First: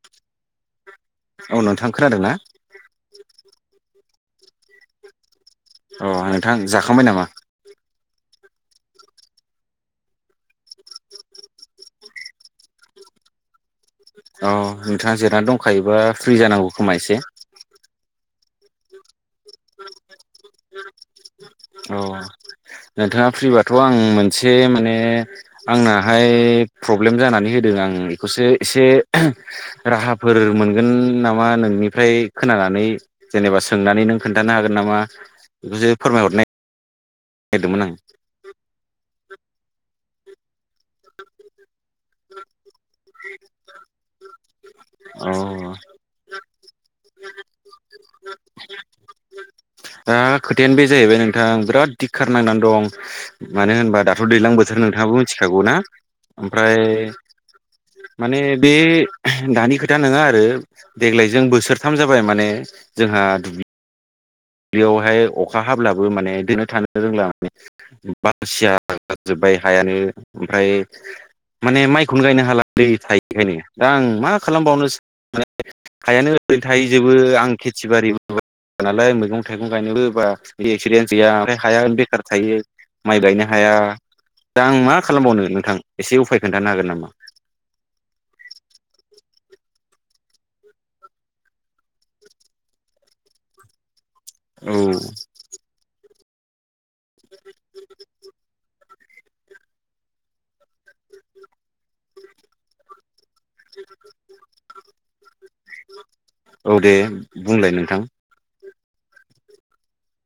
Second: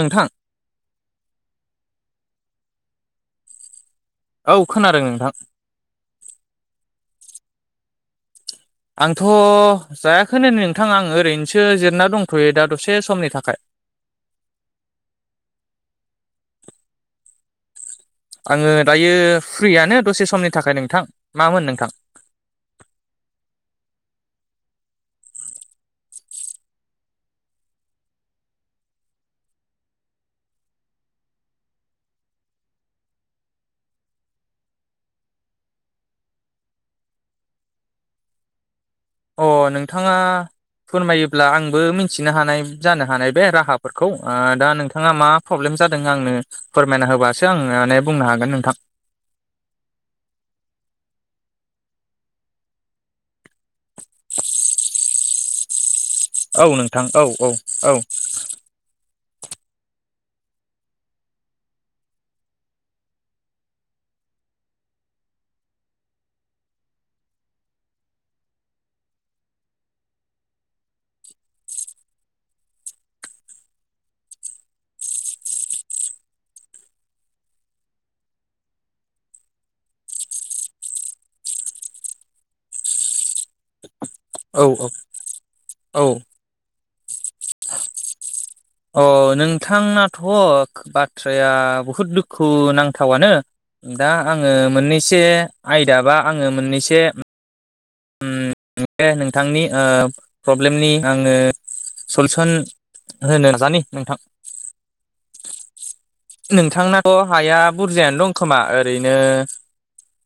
नोंथां औ नोंथां खोनादों ना? औ खोनादों नोंथां। अ नोंथां जाखांबाय नामा? आंथ' जायाखैै नै नोंथां आं ओरैनोसो जिरना दंथ'यो दा दसे समनि थाखाय। औ नोंथाङा जिरनानै दंखायोबा फ्रि जानांगौ खोमा एसे। आङो दायो फ्रियानो दसे समनि थाखाय नोंथां। मामोन नोंथां औ नोंथाङा फ्रिबाथ' आं मोनसे माने आंनाहाय प्रब्लेम जानानै होदों आं बेखौसो एसे रा राहाफोर मोनगोन नामा नोंनिफ्राय खोनानानै जेनेबा सोंनानै नों खोन्थानो हागोन नामा बेखौसो फोरमायहरनाय हदोंमोन आं। अ नोंथाङा फोरमायोब्ला आंबो मिथिनो हानाय जानो हानाय बे राहाफोरखौ ओ दा नोंथाङा मा अ प्रब्लेम जादों आंनो फोरमायना होबासो आं माने बुंनो हागोन नोंथां। ओ खोथायानो बे जाहैबाय नोंथां बिराद दिक्खार नांनानै दं मानो होनबा दाथ' दैलां बोथोर नोंथाङाबो मिथिखागौ ना औ ओमफ्राय नोंथां औ औ माने बे दानि खोथा नोङा आरो देग्लायजों बोसोरथाम जाबाय माने जोंहा दुब्लि दुब्लियावहाय अखा हाब्लाबो माने देनो थानो रोंला माने बासिया जाजोब बाय हायानो ओमफ्राय माने माइखौनो गायनो हालालै दै थायिखायनो दा आं मा खालामबावनोसो माने हायानो ओरैनो थाहैजोबो आं खेथि बारिबो नालाय मैगं मैगं थाइगं गायनोबो बा एक्सपिरियेन्स गैया ओमफ्राय हाया ओरैनो बेकार थायो माइ गायनो हाया। दा औ आं मा खालामबावनो नोंथां औ एसे उफाय खोन्थानो हागोन नामा? अ' नोंथांनाथ' ख बाथ्राया बुहुद दुखु नांथावानो दा आङो औ मोननैसो आयदा बा आङो मोननैसो [inaudible] उम बे नोंथांनि ओ प्रब्लेमनि आङो सलुसन। होनो नाजानि नोंथां। औ दे नोंथांनाथ' हाया बुंलाय नोंथां बुरजायानो दं खोमा ओ ओरैनो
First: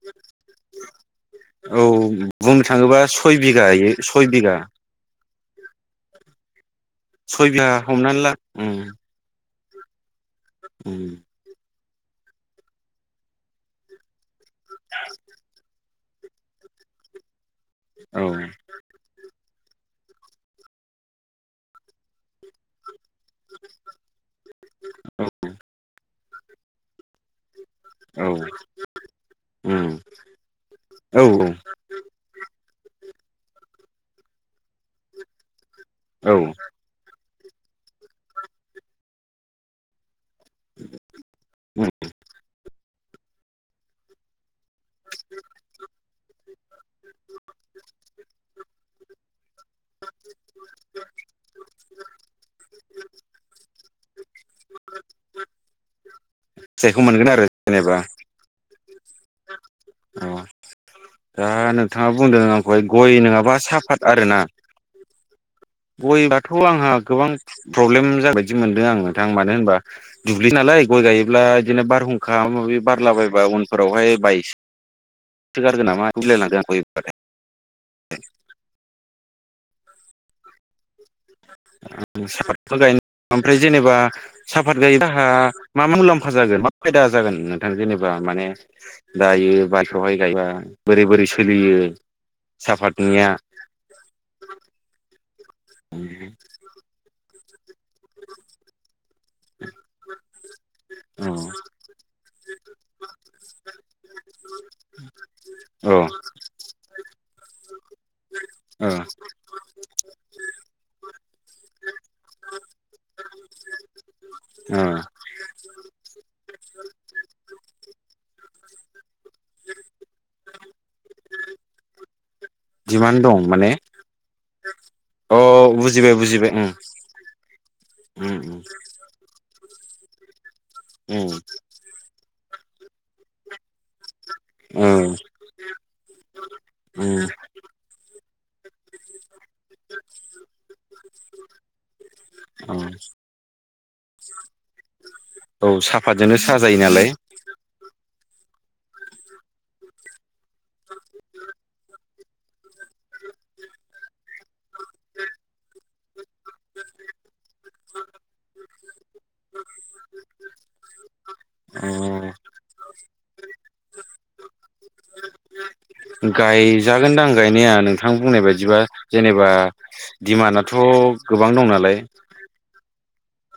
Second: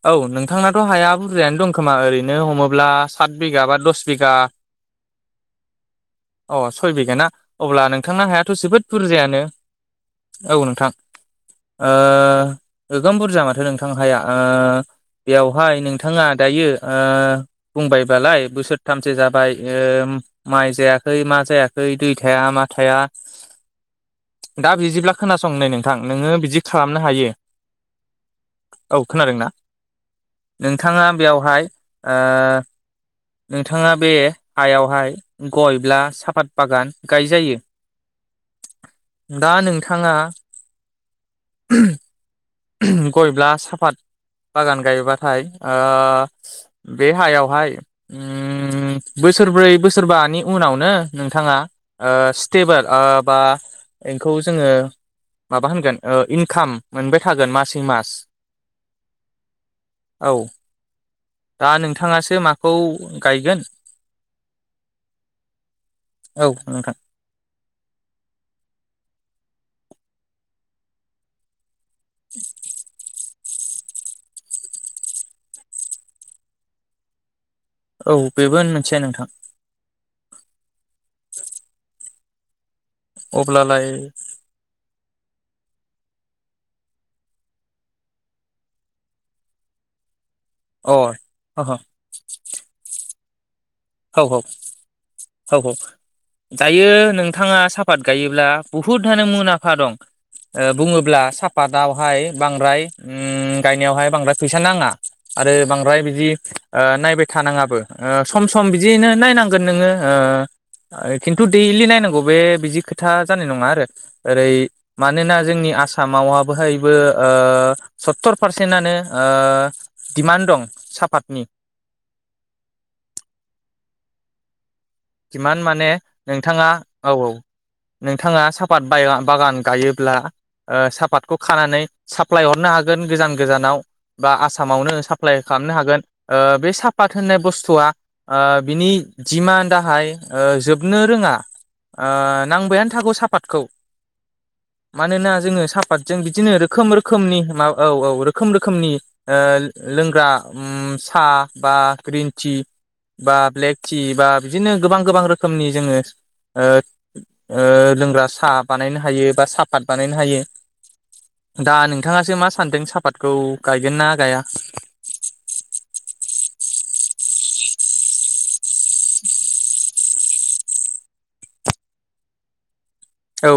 औ नोंथांनाथ' हाया बुरजायानो दं औ खोमा ओरैन [unintelligible] बुंनो हमोब्ला थाङोबा सात सय बिघा बा बिघायै दस सय बिघा। अ' सय बिघा ना सय बिघा अब्ला हमनानै नोंथांना ला हायाथ' उम जोबोद बुरजायानो। औ नोंथां उम ओ गोगोम बुरजा माथो नोंथां हाया। ओ बेवहाय नोंथाङा दायो ओ औ बुंबायबालाय बोसोरथामसो जाबाय। ओ माइ जायाखै मा जायाखै दै थाया मा थाया। दा बिदिब्ला औ खोनासं नै नोंथां नोङो बिदि खालामनो हायो। औ औ खोनादोंना उम नोंथाङा औ बेवहाय। ओ नोंथाङा बे हायावहाय गयब्ला औ साफात उम बागान गायजायो। दा नोंथाङा। उम। गयब्ला साफात। बागान गायबाथाय ओ बे हायावहाय उम बो बोसोर ब्रै बोसोरबानि उनावनो नोंथाङा ओ स्टेबोल ओ बा एंखौ जोङो माबा होनगोन ओ इनकाम फिथाइखौ मोनबाय मोनगोन आरो थागोन मासै जेनेबा मास। औ। दा नोंथाङा नोंथाङासो बुंदों माखौ आंखौहाय गय नोङाबा गायगोन साफत आरोना। औ गयबाथ' आंहा नोंथां गोबां प्रब्लेम जागोनबायदि मोन्दों आङो। नथां मानो होनबा दुब्लिसो नालाय गय गायोब्ला इदिनो बारहुंखा माबा माबि बारलाबाय बा उनफोरावहाय बायससो गारगोन नामा [inaudible] औ बेबो मोनसे नोंथां। साफातखौ गायनो ओमफ्राय अब्लालाय जेनेबा साफात गायोबा। हा मा मुलाम्फा जागोन मा फायदा जागोन नोंथां जेनेबा माने दायो बाथ'हाय गायबा। अ बोरै बोरै ह ह सोलियो साफातनिया। हौ हौ हौ हौ दायो नों थाङा साफात गायोब्ला बुहुद आनो मुनाफा दं ओ बुङोब्ला औ सापातावहाय बांद्राय उम गायनायावहाय बांद्राय फैसा नाङा आरो बांद्राय औ बिदि ओ नायबाय थानाङाबो ओ सम सम ओ बिदियैनो नायनांगोन नोङो ओ ओय खिन्थु दैलि नायनांगौ बे बिदि खोथा जानाय नङा आरो ओरै ओ मानोना जोंनि आसामावहा बोहायबो ओ सत्तर पारसेन्टआनो ओ दिमान्ड दं साफातनि। डिमान दं माने अ दिमान माने बुजिबाय बुजिबाय नोंथाङा औ औ। उम उम नोंथाङा सापात बाय बागान ओ गायोब्ला उम सापातखौ खानानै सा सप्लाय हरनो हागोन गोजान गोजानाव। बा आसामावनो उम साप्लाइ खालामनो हागोन। बे साफात उम होननाय बुस्थुआ बिनि जिमान जोबनो रोङा ओ उम औ नांबायानो थागौ सापातखौ। मानोना जोङो औ सापातजों साफातजोंनो बिदिनो साहा जायो रोखोम नालाय रोखोमनि माबा औ औ। रोख रोखोमनि ओ लोंग्रा ओम साबा टि बा ब्लेक टि बा बिदिनो गोबां गोबां रोखोमनि जोङो लोंग्रा साहा बानायनो हायो बा साहाफात बानायनो हायो। दा अ नोंथाङासो मा सानदों सापातखौ गायगोन ना गाया [inaudible] गायजागोनदांं गायनाया नोंथां बुंनाय बायदिबा जेनेबा दिडिमान्डआथ दं गोबां दं नालाय? औ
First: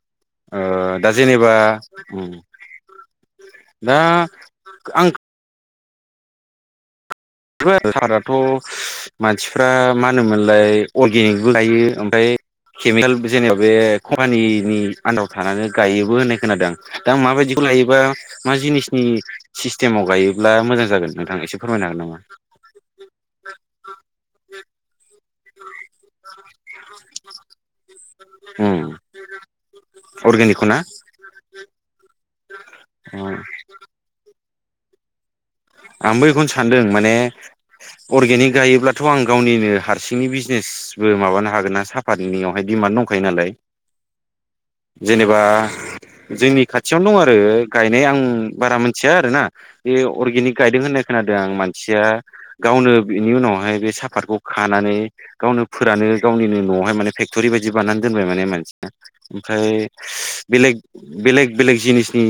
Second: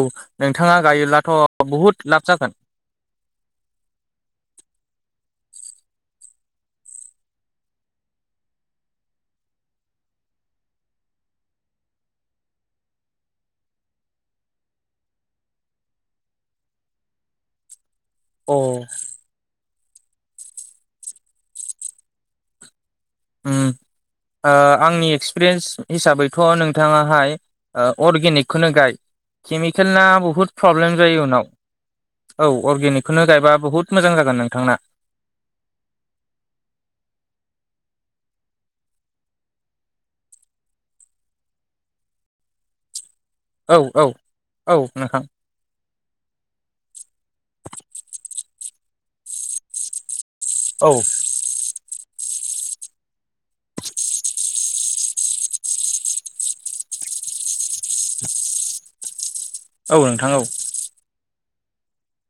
ओ नोंथाङा दा गायोब्लाथ' जेनेबा बहुद लाब उम जागोन दा आं [unintelligible] सापाथ मानसिफ्रा मा होनोमोनलाय अर्गेनिकबो गायो ओमफ्राय केमिकेल जेनेबा बे कम्पानिनि आन्दाव थानानै गायोबो होननाय खोनादों दा माबायदि? लायोबा मा अ जिनिसनि सिस्टेमाव गायोब्ला मोजां जागोन नोंथां एसे फोरमायनो हागोन नामा? उम ओ आंनि एक्सपिरियेन्स हिसाबैथ नोंथाङाहाय ओ अर्गेनिकखौनो उम गाय केमिकेल ना बुहुद अर्गेनिकखौ ना प्रब्लेम जायो उनाव। औ अर्गेनिकखौनो गायबा बुहुद मोजां जागोन नोंथांना? आंबो बेखौनो सानदों माने अर्गेनिक गायोब्लाथ आं गावनिनो हारसिंनि बिजनेसबो माबानो हागोन ना साफातनियावहाय दिडिमान्ड दं। औ औ। औ नोंथां जेनेबा जोंनि खाथियावनो दं आरो गायनाय आं बारा मोन थिया आरोना बे अर्गेनिक गायदों औ होननाय खोनादों आं मानसिया गावनो बेनि उनावहाय बे साफातखौ खानानै गावनो फोरानो गावनिनो नआवहाय माने फे फेक्टरि बायदि बानानै दोनबाय माने मानसिया ओमफ्राय औ नोंथां औ बेलेग बेलेग बेलेग जिनिसनि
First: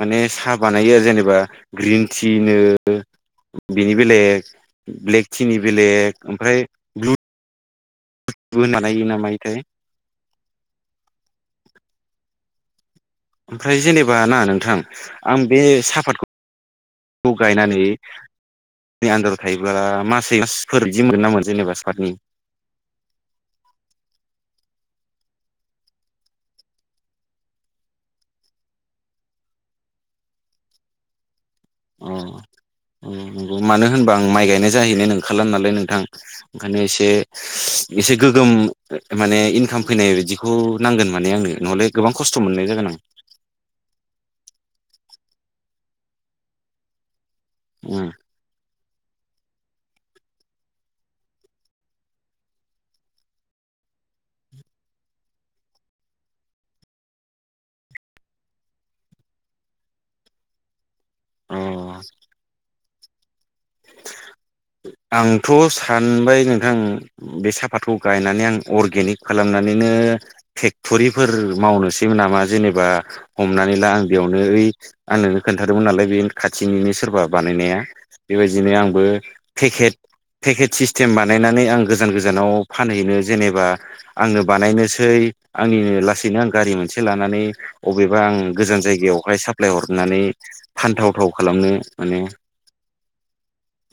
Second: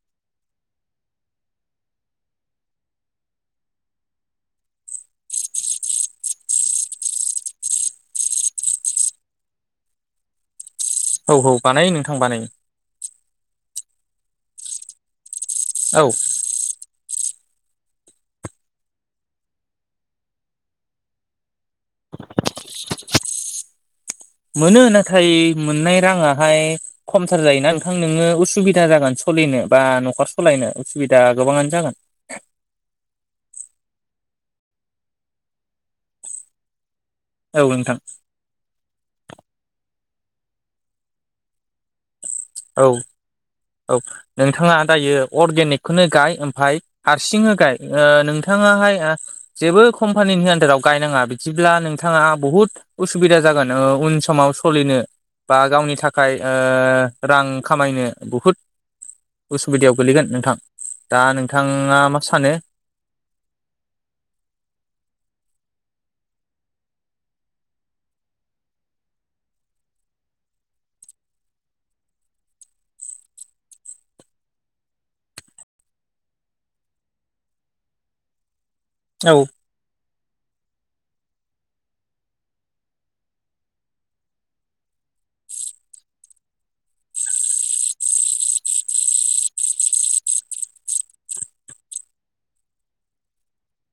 माने साहा बानायो आरो जेनेबा ग्रिन टिनो बिनि बेलेग ब्लेक टिनि बेलेग ओमफ्राय ब्लु बो ना [unintelligible] मायोथाय? औ औ बानायो नोंथां बानायो। ओमफ्राय जेनेबा ना नोंथां आं बे औ साहापातखौ खौ गायनानै नि आनन्दाराव थायोब्ला मासै मासफोर जि मोनगोन नामोना जेनेबा सापातनि मोनो नाथाय मोननाय राङाहाय खमथार जायोना नोंथां नोङो उसुबिदा जागोन सलिनो बा नखर सलायनो उसुबिदा गोबाङानो जागोन अ उम नंगौ मानो होन बा आं माइ गायनाय जाहैनो नंखाला नालाय नोंथां ओंखायनो एसे औ नोंथां एसे गोगोम माने इनकाम फैनाय बिदिखौ नांगोन माने आंनो नहले गोबां खस्थ मोननाय औ जागोन आं। औ नोंथाङा दायो अर्गेनिकखौनो गाय ओमफ्राय हार सिं गाय ओ उम नोंथाङाहाय जेबो कम्पानिनि आन्दाराव गायनाङा बिदिब्ला नोंथाङा बहुत उसुबिदा जागोन औ उन समाव सोलिनो बा गावनि थाखाय ओ रां खामायनो बहुद उसुबिदायाव गोलैगोन नोंथां दा अ नोंथाङा मा सानो? [unintelligible] आंथ सानबाय नोंथां बे सापातखौ गायनानै आं अर्गेनिक खालामनानैनो फेक्टरिफोर मावनोसै नामा जेनेबा हमनानै ला आं बेयावनो ओइ आंननो खोन्थादोंमोन नालाय बे खाथिनिनो सोरबा बानायनाया बेबायदिनो आंबो औ पेकेट पेकेट सिस्टेम बानायनानै आं गोजान गोजानाव फानहैनो जेनेबा आंनो बानायनोसै आंनिनो लासैनो आं गारि मोनसे लानानै अबेबा आं गोजान जायगायावहाय साप्लाय हरनानै फानथावथाव खालामनो माने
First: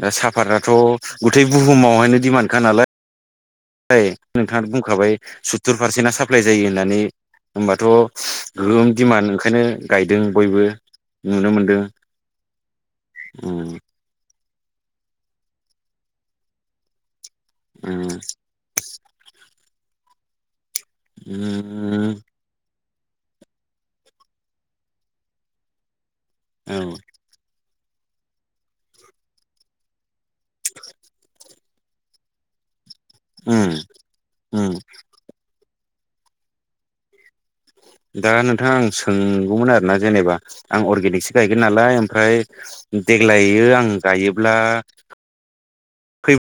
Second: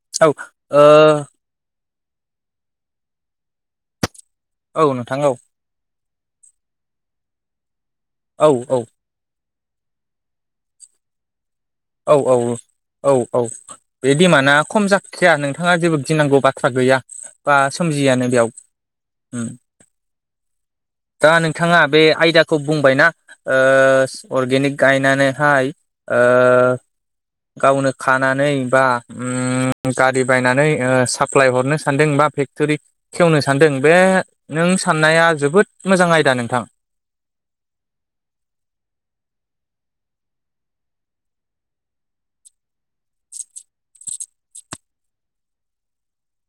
दा औ साफाताथ ओ गुथै बुहुमावहायनो दिडिमान्डखा नालाय नोंथाङा औ बुंखाबाय नोंथां औ सुत्तुर पारसेन्टा साप्लााय जायो होननानै होमबा थ औ गोगोम दिमान्ड ओंखायनो गायदों बयबो नुनो मोन औ औ औ औ बे दिमाना खम जाखाया नोंथाङा जेबो गिनांगौ बाथ्रा गैया बा उम सोमजियानो बेयाव उम। दा नोंथाङा बे उम आयदाखौ बुंबायना ओ अर्गेनिक गायनानैहाय ओ औ गावनो खानानै बा उम गारि बायनानै ओ साफ्लाय हरनो सानदों बा फेक्टरि खेवनो सानदों उम बे नों उम साननाया जोबोद मोजां आयदा नोंथां। दा नोंथां आं सोंगौमोन आरोना जेनेबा आं अर्गेनिकसो गायगोन नालाय ओमफ्राय देग्लायो आं गायोब्ला फै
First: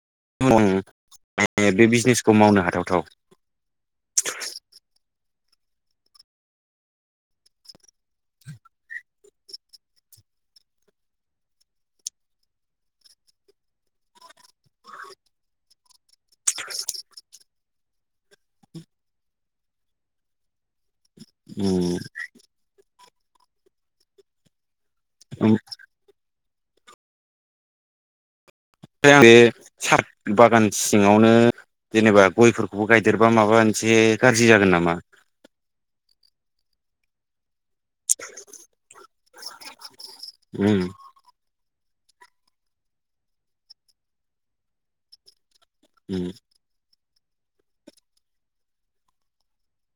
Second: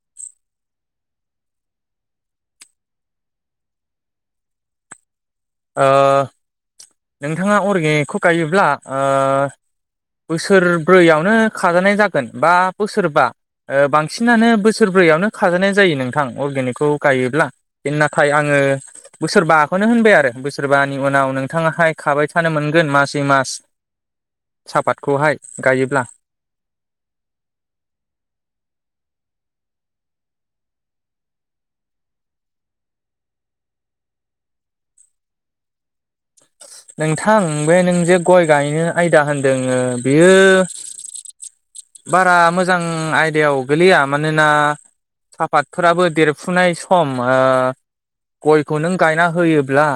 [inaudible] बे बिजनेसखौ मावनो हाथावथाव। ओ नोंथाङा अर्गेनिकखौ गायोब्ला ओ बोसोरब्रैयावनो खाजानाय जागोन बा बोसोरबा। ओ बांसिनानो बोसोरब्रैयावनो खाजानाय जायो नोंथां अर्गेनिकखौ गायोब्ला नाथाय आङो ओ बोसोरबाखौनो होनबाय आरो बोसोरबानि उनाव नोंथाङाहाय उम खाबाय थानो मोनगोन मासै मास साफात खौहाय गायोब्ला। बे साफात बागान सिङावनो जेनेबा गयफोरखौबो गायदेरबा माबा मोनसे गाज्रि जागोन नामा? नोंथां बे नों जे गय गायनो आयदा होनदोंओ बेयो उम बारा मोजां आयदायाव गोलैया मानोना फातफोराबो उम देरफुनाय सम ओ गयखौ नों गायना होयोब्ला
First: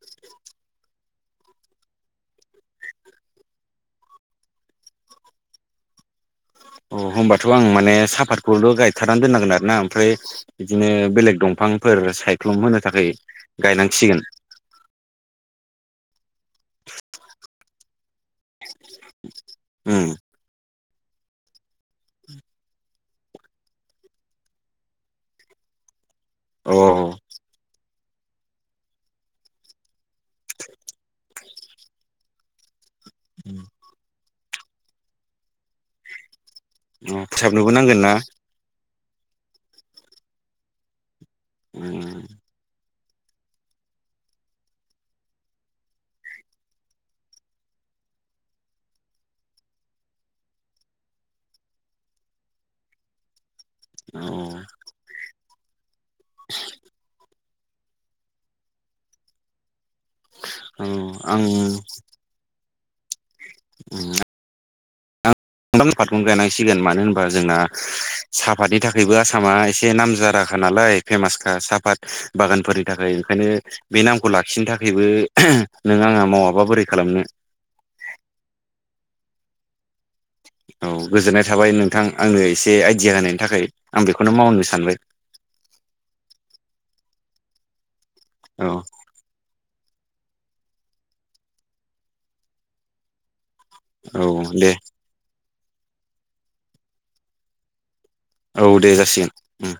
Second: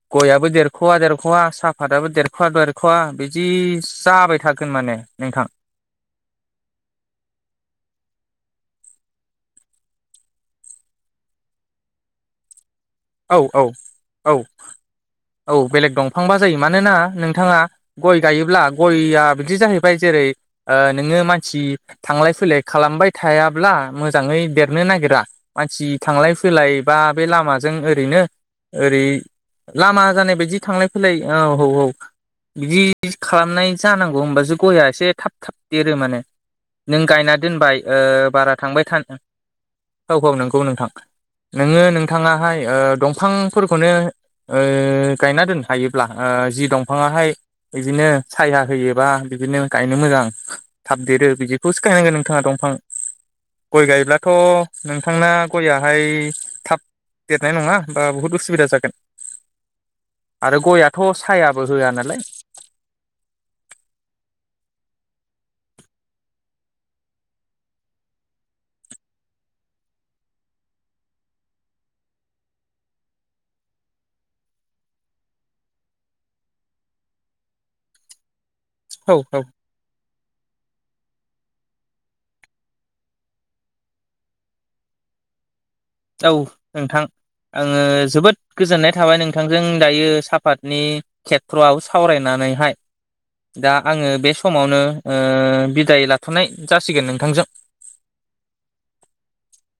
ओ गयाबो देरख'वा देरख'वा साफाताबो देरख'वा देरख'वा बिदि जाबाय थागोन माने। नोंथां। अ होमबाथ आं माने साफातखौल गायथारनानै दोननांगोन आरो ना ओमफ्राय बिदिनो बेलेग दं फांफोर सायख्लुम होनो थाखाय औ औ गायनांसिगोन। औ औ बेलेग दंफांबा जायो मानोना नोंथाङा गय गायोब्ला गयआ बिदि जाहैबाय उम जेरै ओ नोङो मानसि थांलाय फैलाय खालामबाय थायाब्ला मोजाङै देरनो नागिरा मानसि थांलाय फैलाय अ बा बे लामाजों ओरैनो ओरै लामा जानाय बायदि थांलाय फैलाय औ औ औ बिदि दि अ खालामनाय जानांगौ होमबासो गया एसे थाब थाब देरो माने। नों गायना फोसाबनोबो दोनबाय नांगोन ना ओ बारा थांबाय थानो औ औ नंगौ नोंथां। नोङो उम नोंथाङाहाय ओ दंफांफोरखौनो ओ गायना दोननो हायोब्ला ओ जि दंफाङाहाय बिदिनो साया होयोबा बिदिनो गायनो मोजां थाब देरो बिदिखौसो गायनांगोन नोंथाङा दंफां [inaudible] गय अ गायब्लाथ' नोंथांना गयआहाय थाब देरनाय नङा बा बहुद उसुबिदा जागोन। आरो औ गयआथ' सायाबो आं होआ नालाय। [unintelligible] फादखौनो गायनांसिगोन मानो होनबा जोंना साफादनि थाखायबो आसामा एसे नाम जादा खा नालाय फेमासखा साफाद बागानफोरनि थाखाय ओंखायनो बे नामखौ लाखिनो थाखायबो नों आङा मावाबा बोरै खालामनो। औ औ। औ गोजोननाय थाबाय नोंथां आंनो एसे आइडिया होनायनि थाखाय आं बेखौनो मावनो सानबाय। [inaudible] औ नोंथां आङो जोबोद औ गोजोननाय थाबाय नोंथांजों दायो साफादनि खेथ्रआव सावरायनानैहाय। दा आङो औ बे दे समावनो ओ बिदाय लाथ'नाय जासिगोन नोंथांजों औ दे जासिगोन उम